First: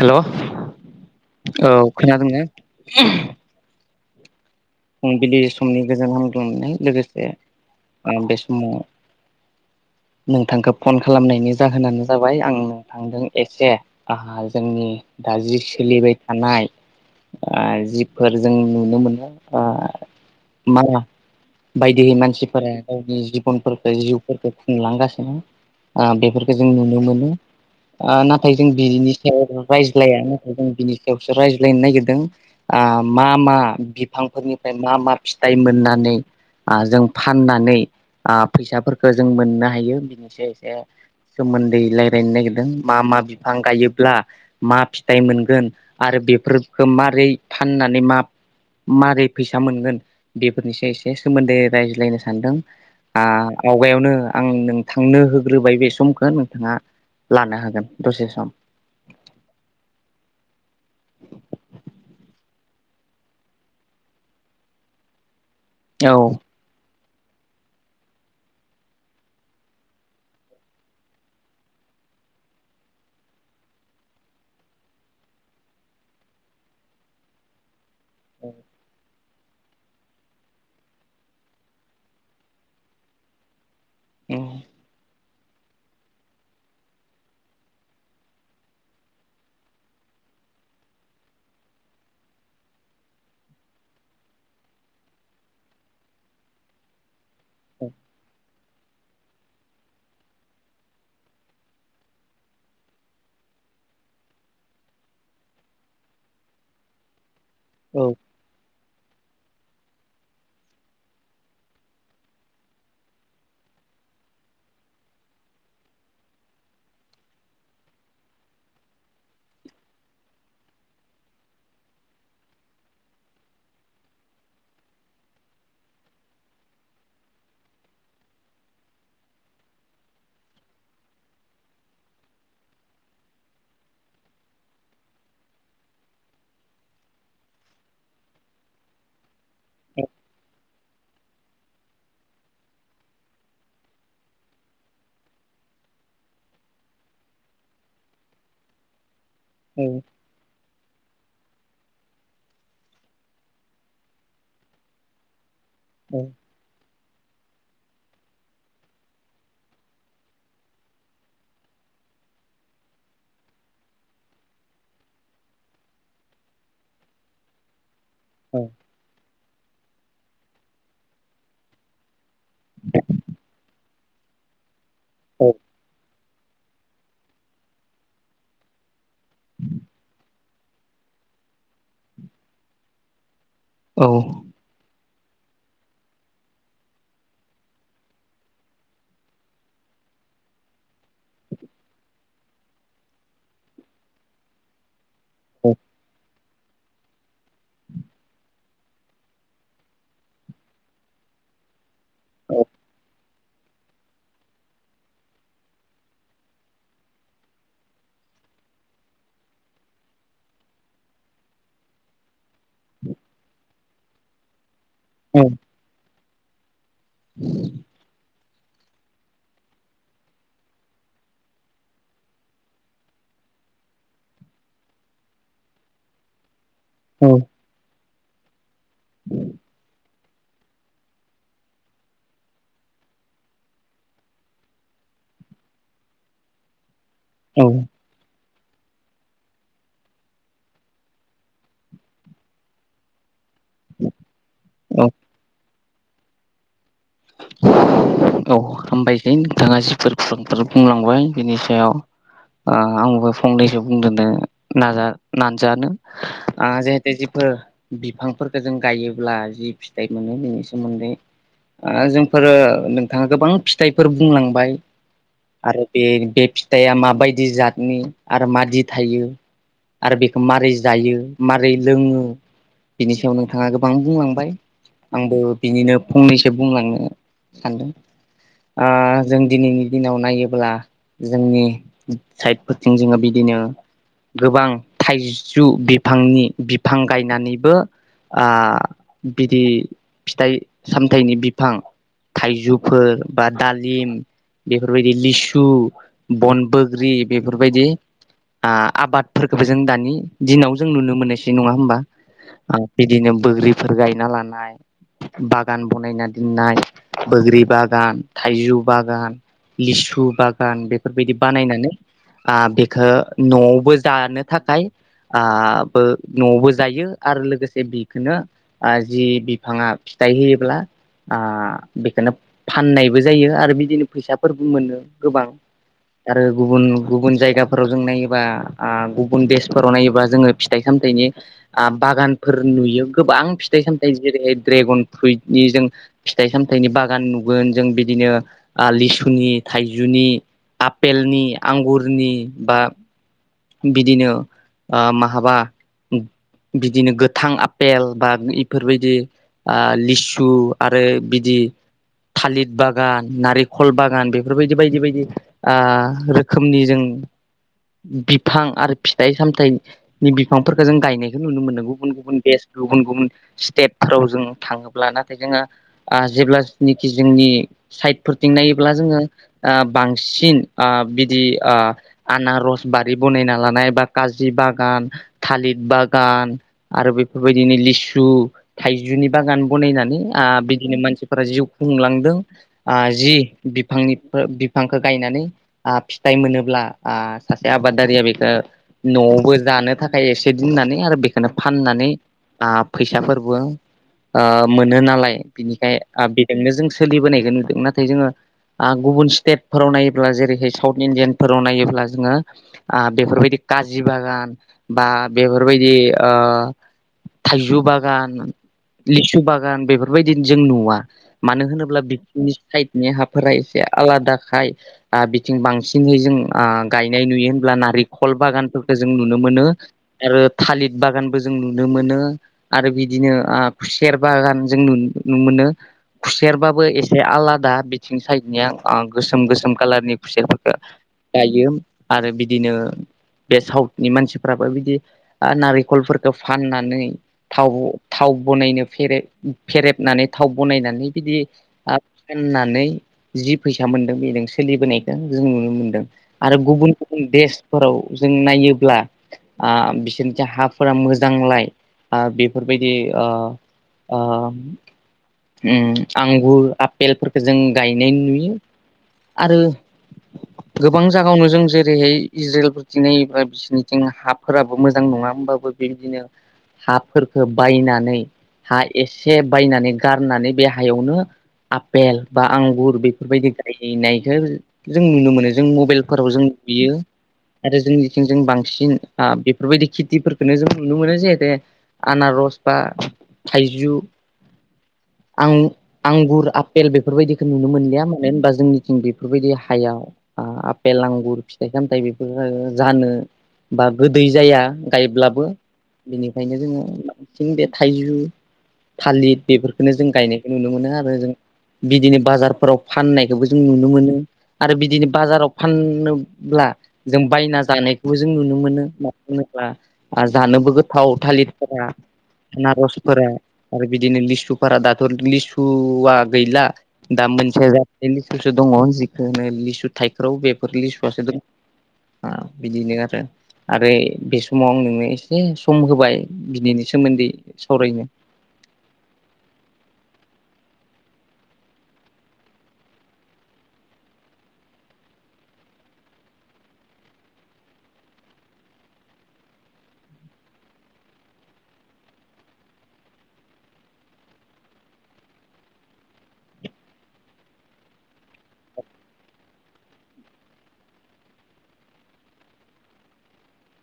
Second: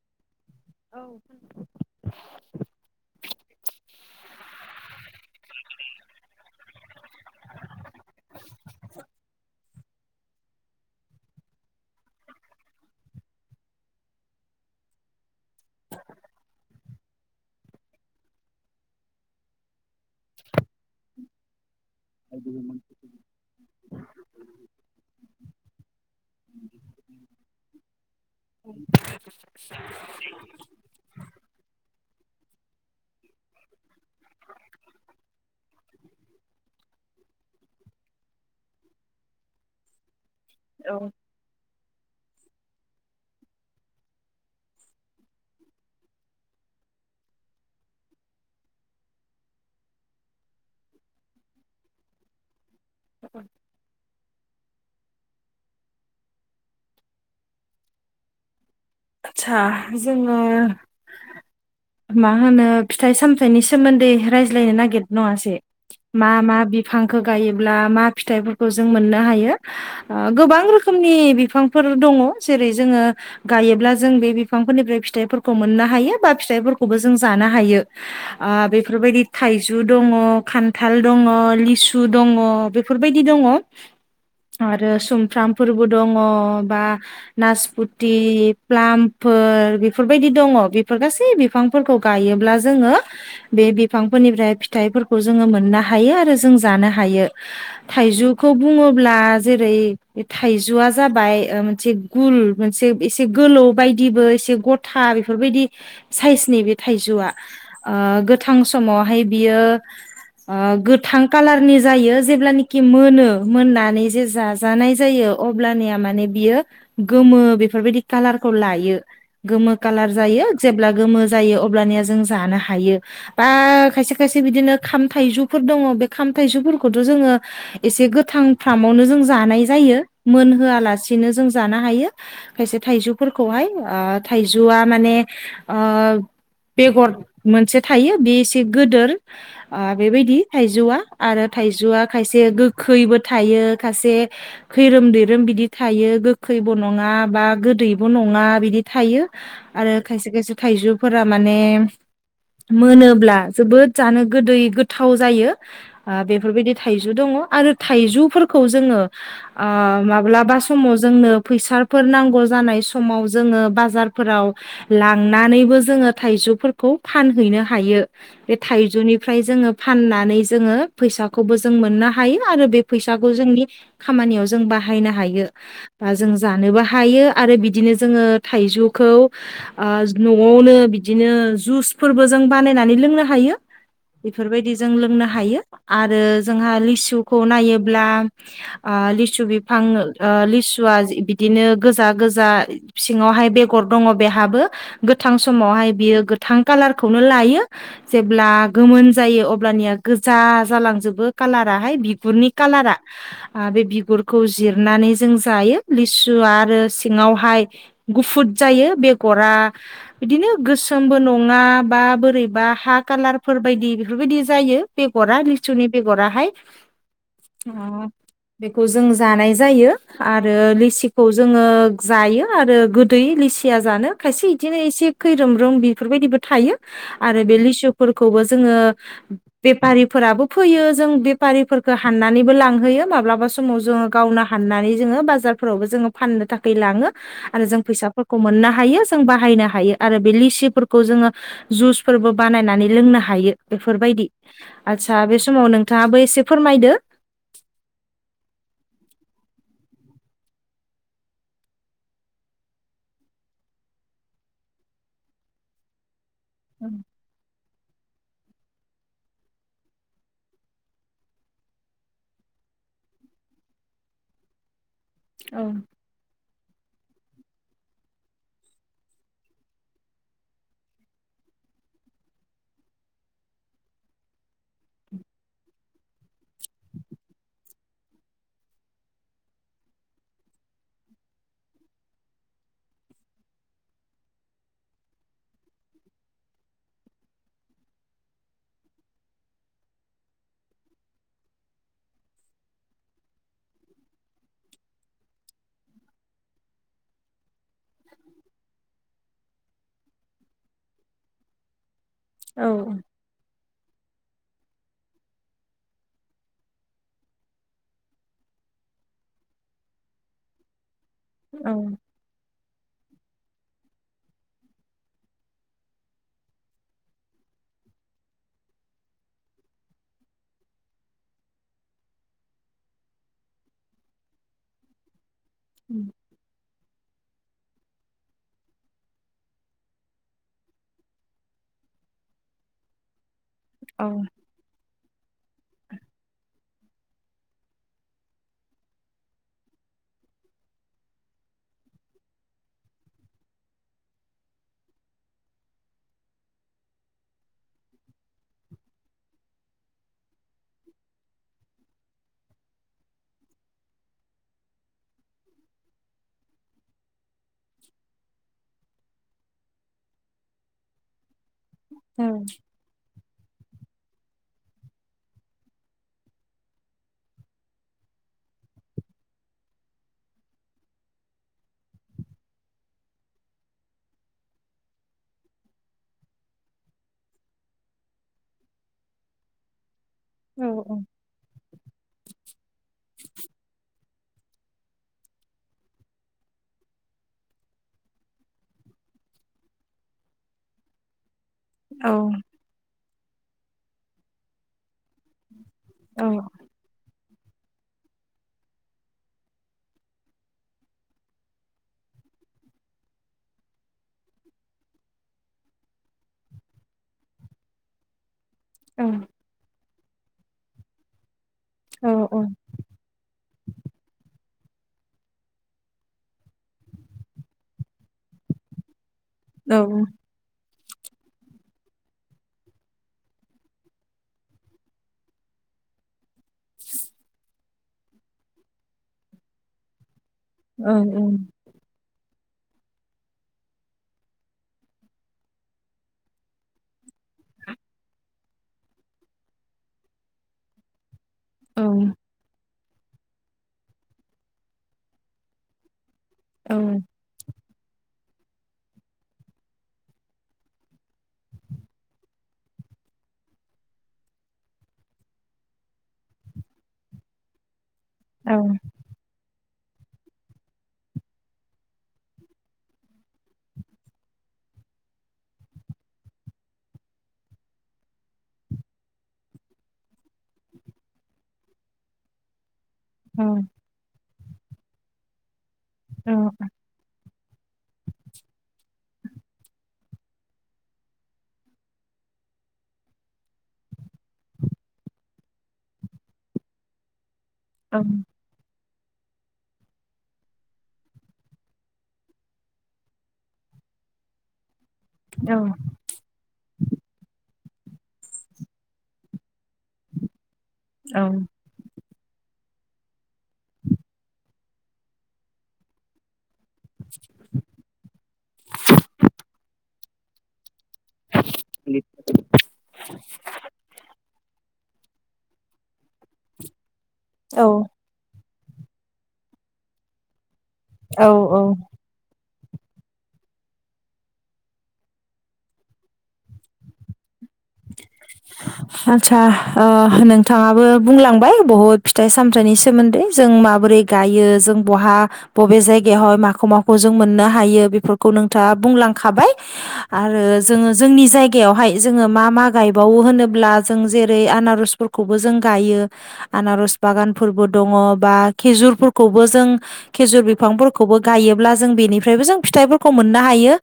हेल' औ औ खोनादोंना फुंबिलि समनि गोजोन हामग्लांनाय लोगोसे ओ बे समाव [inaudible] [unintelligible] नोंथांखौ फन खालामनायनि जाहोनानो जाबाय आं नोंथांजों एसे आहा जोंनि दा जि सोलिबाय थानाय जिफोर जों नुनो मोनो मा बायदिहै मानसिफोरा गावनि जि फनफोरखौ जिउफोरखौ खुंलांगासिनो बेफोरखौ जों नुनो मोनो ओ नाथाय जों बिनि रायज्लाया नाथाय जों बिनि सायावसो रायज्लायनो नागिरदों मा मा बिफांफोरनिफ्राय मा मा फिथाइ मोननानै आ जों फाननानै आ फैसाफोरखौ जों मोननो हायो बिनोसै औ सोमोन्दो रायजलायनो नागिरदों मा मा बिफां गायोब्ला मा फिथाइ मोनगोन आरो बेफोर होमारै फाननानै मा मारै फैसा मोनगोन बेफोरनिसो एसे सोमोन्दै रायज्लायनो सानदों आ आवगायावनो आं नोंथांनो होग्रोबाय बे समखौ नोंथाङा लानो हागोन दसे सम आदसा जोङो मा होनो फिथाइ सामथायाइनि सोमोन्दै रायज्लायनो नागिर नङासै औ मा मा बि फांखौ गायोब्ला मा फिथाइफोरखौ जों मोननो हायो गोबां रोखोमनि बिफांफोर दङ जेरै जोङो गायोब्ला जों बे बिफांफोरनिफ्राय फिथाइफोरखौ मोननो हायो बा फिथाइफोरखौबो जों जानो हायो आ बेफोरबायदि थाइजौ दङ खान्थाल दङ लिसु दङ बेफोरबायदि दङ आरो सुमफ्राम फोरबो दङ बा नासपुति प्लामफोर बेफोरबायदि दङ बेफोर गासै बिफांफोरखौ गायोब्ला जोङो बे बे बिफांफोरनिफ्राय फिथाइफोरखौ जोंङो मोननो हायो आरो जों जानो हायो ।थाइजु खौ बुङोब्ला जेरै थाइजुआ जाबाय ओ मोनसे गुल मोनसे एसे गोलौ बायदिबो एसे गथा बेफोरबायदि साइसनि बे थाइजौया ओ औ गोथां समावहाय बेयो आ गोथां कालारनि जायो, जेब्लानाखि मोनो मोननानै जे जाजानाय जायो अब्लानिया माने बियो गोमो बेफोरबायदि कालारखौ लायो गोमो कालार जायो जेब्ला गोमो जायो अब्लानिया जों जानो हायो बा खायसे खायसे बिदिनो खाम थाइजुफोर दङ। बे खाम थाइजुफोरखौथ' जोङो एसे गोथां फ्रामावनो जों जानाय जायो मोनहोया लासेनो जों जानो हायो खायसे थाइजौफोरखौहाय आ थाइजौआ माने आ बेगर मोनसे थायो, बि एसे गोदोर आ बेबायदि थाइजौआ आरो थाइजौआ खायसे गोखैबो थायो, खासे खैरोम दैैरोम बिदि थायो गोखै बो नङा बा गोदैबो नङा बिदि थायो औ आरो खायसे खायसे थाइजु फोरा माने मोनोब्ला जोबोद जानो गोदै गोथाव जायो। आ बेफोरबायदि थाइजु दङ आरो थाइजुफोरखौ जोंङो आ माब्लाबा समाव जोंनो फैसा फोर नांगौ जानाय समाव जोङो बाजारफोराव लांनानैबो जोङो थाइजुफोरखौ फानहै नो हायो। औ बे थाइजुनिफ्राय जोङो फाननानै जोङो फैसाखौबो जों मोननो हायो आरो बे फैसाखौ जोंनि खामानियाव जों बाहायनो हायो बा जों जानोबो हायो आरो बिदिनो जोङो थाइजुखौ आ न'आवनो बिदिनो जुसफोरबो जों बानायनानै लोंनो हायो। बिफोरबायदि जों लोंनो हायो आरो जोंहा लिसुखौ नायोब्ला ओ लिसु बिफां ओ लिसुया बिदिनो गोजा गोजा सिङावहाय बेगर दङ बेहाबो गोथां समावहाय बियो गोथां कालारखौनो लायो जेब्ला गोमोन जायो अब्लानिया गोजा जालांजोबो कालाराहाय बि गुरनि कालारा आ बे बिगुरखौ जिरनानै जों जायो लिसु आरो सिंङावहाय गुफुद जायो बेगरा बिदिनो गोसोमबो नङा बा बोरैबा हा कालारफोर बायदि बेफोरबायदि जायो बेगरा लिसुनि बे गराहाय। उम बेखौ जों जानाय जायो आरो लिसिखौ जोङो जायो आरो गोदै लिसिया जानो खायसे इदिनो एसे खैरोम रोम बेफोरबायदिबो थायो आरो बे लिसु फोरखौबो जोङो बेफारिफोराबो फैयो जों बेफारिफोरखो हाननानैबो लांहोयो। माब्लाबा समाव जोङो गावनो हाननानै जोङो बाजारफोरावबो जोङो फाननो था खै लाङो आरो जों फैसाफोर खौ मोननो हायो जों बाहायनो हायो आरो बे लिसिफोरखौ जोङो जुस फोरबो बानायनानै लोंनो हा यो बेफोरबायदि। आदसा बे समाव नोंथाङाबो एसे फोरमायदो। औ हामबायसै नोंथाङा जिफोर खौरांफोर बुंलांबाय बिनि सायाव ओ आंबो फंनैसो बुंदेरनो नाजा नाजानो। आ जेहेथे जिफोर बि फांफोरखो जों गायोब्ला जि फिथाइ मोनो बिनि सोमोन्दै आ जोंफोरो नोंथाङा गोबां फिथाइफोर बुंलांबाय औ आरो बे बे फिथाइया मा बायदि जातनि आरो मादि थायो आरो बेखो मारै जायो मारै लोङो बिनि सायाव नोंथाङा गोबां बुंलांबाय। आंबो बिनिनो फंनैसो बुंलांनो सानदों। आ जों दिनैनि दिनाव नायोब्ला जोंनि साइडफोरथिं जोङो बिदिनो गोबां थाइजौ बिफांनि बिफां गायनानैबो ओ बिदि फिथाइ सामथाइनि बिफां थाइजौ फोर बा दालिम बेफोरबायदि लिसु, बन बोग्रि बे फोरबायदि ओ आबादफोरखौबो जों दानि दिनाव जों नुनो मोननायसै नङा होमबा? ओ औ बिदिनो बोग्रि फोर गायना लानाय बागान बानायना दोननाय बैग्रि बागान थाइजौ बागान लिसु बागान बे बिदि औ बानायनानै आ बेखौ न'आवबो जानो थाखाय आ बो न'आवबो जायो आरो लोगोसे बेखौनो जि बिफाङा फिथाइ होयोब्ला आ बेखौनो फाननायबो जायो आरो बिदिनो फैसाफोरबो मोनो गोबां आरो गुबुन गुबुन जायगाफोराव जों नायोबा आ गुबुन देशफोराव नायोबा जोङो फिथाइ सामथाइनि आ बागानफोर नुयो गोबां फिथाइ औ सामथाय जेरै ड्रेगन फ्रुइट नि जों फिथाइ सामथायाइनि बागान नु जों बिदिनो ओ लिसुनि थाइजौनि आफेलनि आंगुरनि बा बिदिनो ओ महाबा बिदिनो गोथां आफेल बा इफोरबायदि ओ लिसु आरो बिदि बि थालिर बागान नारेंखल बागान बेफोरबायदि बायदि बायदि ओ रोखोमनि जों बिफां आरो फिथाइ सामथायाइनि बिफांफोरखौ जों गायनाय बे नुनो मोनदों गुबुन औ गुबुन देस गुबुन गुबुन स्टेटफोराव जों थाङोब्ला नाथाय जोङो ओ जेब्लानाखि जोंनि साइदफोरथिं नायोब्ला जों ओ बांसिन ओ बिदि ओ आनारस बा बे बनायना लानाय बा काजि बागान थालिर बागान आरो बेफोरबायदिनो लिसु सु थाइजौनि बागान बनायनानै आ औ बिदिनो मानसिफोरा जिउ खुंलांदों जि बिफांनि बिफांखौ गायनानै आ फिथाइ मोनोब्ला ओ आबादारिया बेखौ न'आवबो जानो थाखाय एसे दोननानै आरो बे बेनो औ फाननानै आ फैसाफोरबो ओ मोनो नालाय बिनिखाय औ बेजोंनो जों सोलिबोनायखौ नुदों नाथाय जोङो आ गुबुन स्टेटफोराव नायोब्ला जेरैहाय साउथ इण्डियान फोराव नायोब्ला जोङो आ बेफोरबायदि काजि बागान बा बेफोरबायदि ओ थाइजौ बागान औ लिसु बागान बेफोरबायदिनो जों नुवा मानो होनोब्ला औ बिसिनि साइडनि हाफोरा एसे आलादाखाय आ बिथिं बांसिनहै जों ओ गाय नाय नुयो होनब्ला नारेखल बागानफोरखौ जों नुनो मोनो औ आरो थालिर बागानबो जों नुनो नुनो मोनो आरो बिदिनो आ खुसेर बागान जों नु- नुनो मोनो खुसेरबाबो एसे आलादा बिथिं साइडनिया आ गोसोम गोसोम कालारनि खुसिरफोरखौ गायो आरो बिदिनो बे साउथनि मानसिफ्राबो बिदि नारेंखलफोरखौ फाननानै थाव थाव थाव बनायनो फेरेद फेरेबनानै थाव बनायनानै बिदि ओ फाननानै जि फैसा मोनदों बेजों सोलिबोनायखौ जों नुनो मोनदों आरो गुबुन देसफोराव जों नायोब्ला आ बिसोरनिथिं हाफोरा मोजांलाय आ बेफोरबायदि ओ ओ ओम आंगुर आफपेलफोरखौ जों गायनाय नुयो आरो [inaudible] गोबां जागायावनो जों जेरैहाय इज्राइलफोरथिं नायोबा बिसोरनिथिं हाफोराबो मोजां नङा होमबाबो बेबायदिनो हाफोरखौ बायनानै हा एसे बायनानै गारनानै बे हायावनो आफपेल बा आंगुर बेफोरबायदि गायनायखौ जों नुनो मोनो जों मबाइलफोराव जों नुयो। आरो जोंनिथिं जों बांसिन आ बेफोरबायदि खिथिफोरखौनो जों नुनो मोनो जिहेते आनारस। बा थाइजु। आं- आंगुर आफपेल बेफोरबायदिखौ नुनो मोनलिया मानो होनबा जोंनि। उम बेफोरबायदि हायाव। आफपेल आंगुर फिथाइ सामथायाइ बेफोर जानो बा गोदै जाया। गायब्लाबो बेनिखायनो जोङो बांसिन बे थाइजौ थालिर बेफोर। जों गायनायखौ नुनो मोनो आरो जों बिदिनो। बाजारफोराव फाननायखौबो जों नुनो मोनो आरो बिदिनो बाजाराव फाननोल्बा। जों बायना जानायखौबो जों नुनो मोनो मानो होनोब्ला जानोबो गो थाव थालिरफोरा आनारसफोरा आरो बिदिनो लिसु। दाथ' लिसुआ गैला दा मोनसे जाथि लिसु दङ जिखो लिसु थाइख्रौ बेफोर लिसुआसो दङ। औ बिदिनो आरो आरो बे समाव आं नोंनो एसे सम होबाय बिनि सोमोन्दै। सावरायनो। आदसा नोंथाङाबो बुंलांबाय बहु फिथाइ सामथाइनि सोमोन्दै जों माबोरै गाय । यो जों बहा बबे जायगायावहाय माखौ माखौ जों मोननो हायो बेफोरखौ नोंथाङा बुंलांखा। हाबाय आरो जोङो जोंनि जायगायावहाय जोङो मा। मा गायबावो होनोब्ला जों जेरै आनारसफोरखौबो जों गायो आनारस बागान फोर। दङ बा खिजुर फोरखौबो जों खिजुर बिफां फोरखौबो गायोल्बा जों बेनिफ्राइ मोजां । फिथफोरखौ मोननो हायो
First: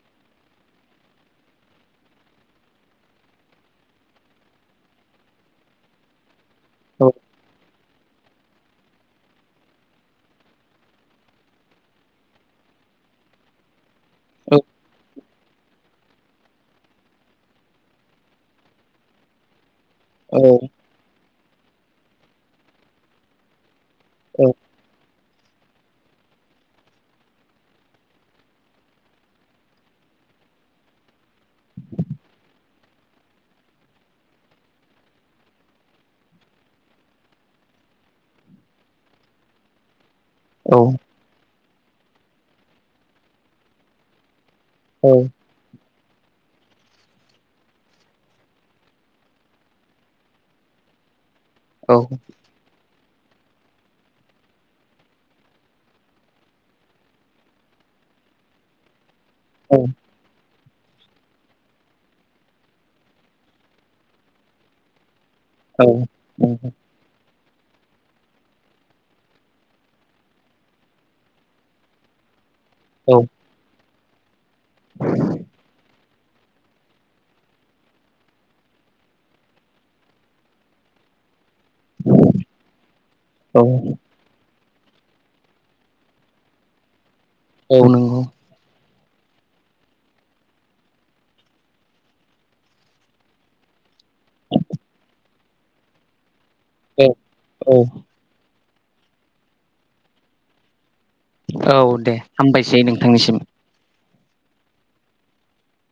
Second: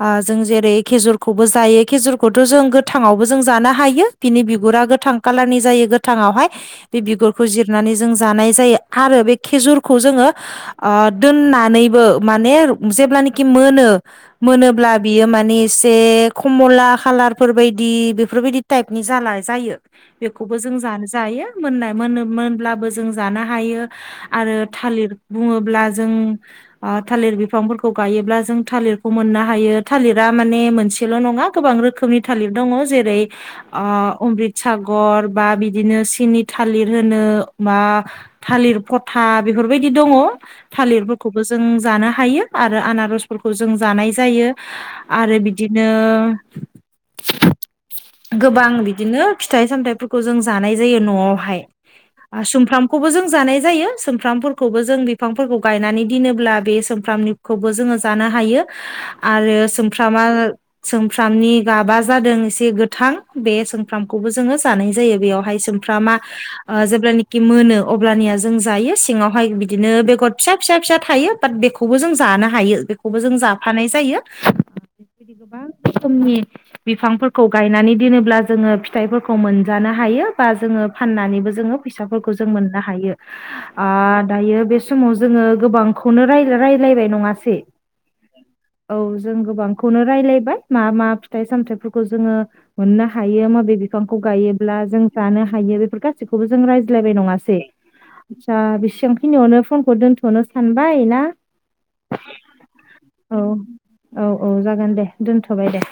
आ जों जेरै खेजुरखौबो जायोे खेजुरखौथ' जों गो। थां आवबो जों जानो हायो बिनि बिगुरा गोथां कालार जायो गोथां आवहाय बे औ बिगुरखौ जिर। नानै जों जानाय जायो आरो बे खेजुरखौ जोङो दोननानैबो माने। जेल्बा निखि मोनो औ मोनोल्बा बियो माने एसे खमला खालार फोर बायदि। बेफोर बादि ताएफनि जाना जायो बेखौवबो औ जो जानोहायो मोनाय मोनो मोनल्बा बो जों जानो हायो औ आरो थालिर बुङोल्बा जों थालिर बिफांफोर खौव गायोब्ला जों थालिरखौ मोननो हायो थालिरा माने मोनसेल' नङा गोबां रोखोमनि थालिर। दङ जेरै अमृत सागर बा बिदिनो सिनि थालिर होनो। मा थालिर फथा बेफोरबायदि दङ। थालिरफोरखौबो जों जानो हायो आरो आनारसफोरखौ जों जानाय जायो। आरो बिदिनो। गोबां बिदिनो फिथाइ सामथायाइफोरखौ जों जानाय जायो न'आवहाय। औ आ सुमफ्रामखौबो जों। जानाय जायो सोमफ्रामफोरखौबो जों बिफांफोरखौ गायनानै दोनोब्ला बे सोमफ्रामनिखौबो जोङो जा। हायो आरो सुमफ्रामा सुमफ्रामनि गाबा जादों एसे गोथां बे सोंफ्रामखौबो जोङो जानाय जायो बेयावहाय सोंफ्रामा। औ ओ जेब्लानाखि मोनो अब्लानिया जों जायो सिङावहाय बिदिनो बेगर फिसा फिसा फिसा थायो बाट। बेखौबो जों जाना। हायो बेखौबो औ जों जाफानाय जायो बे गोबां रोखोमनि। बिफांफोरखौ गायनानै दोनोब्ला जोङो फिथाइफोरखौ मोनजानो हायो बा जोङो फाननानैबो जोङो। फैसाफोरखौ जों मोननो हायो। आह दायो बे समाव जोङो गोबांखौनो राय रायलायबाय नङा। औ नंगौ। औ जों गोबांखौनो रायलायबाय मा मा फिथाइ सामथाय। बेफोरखौ जोङो मोननो हायो माबे बिफांखौ गायोब्ला जों जानो हायो बे गासिखौबो। बेखौवबो जों औ रायज्लायबायनाय नङासै औ आसा बेसेबांखिनियावनो फनखौ दोनथ'नो सानबाय ना। औ दे हामबायसै औ नोंथांनिसिम। औ औ जागोन दे दोनथ'बाय दे।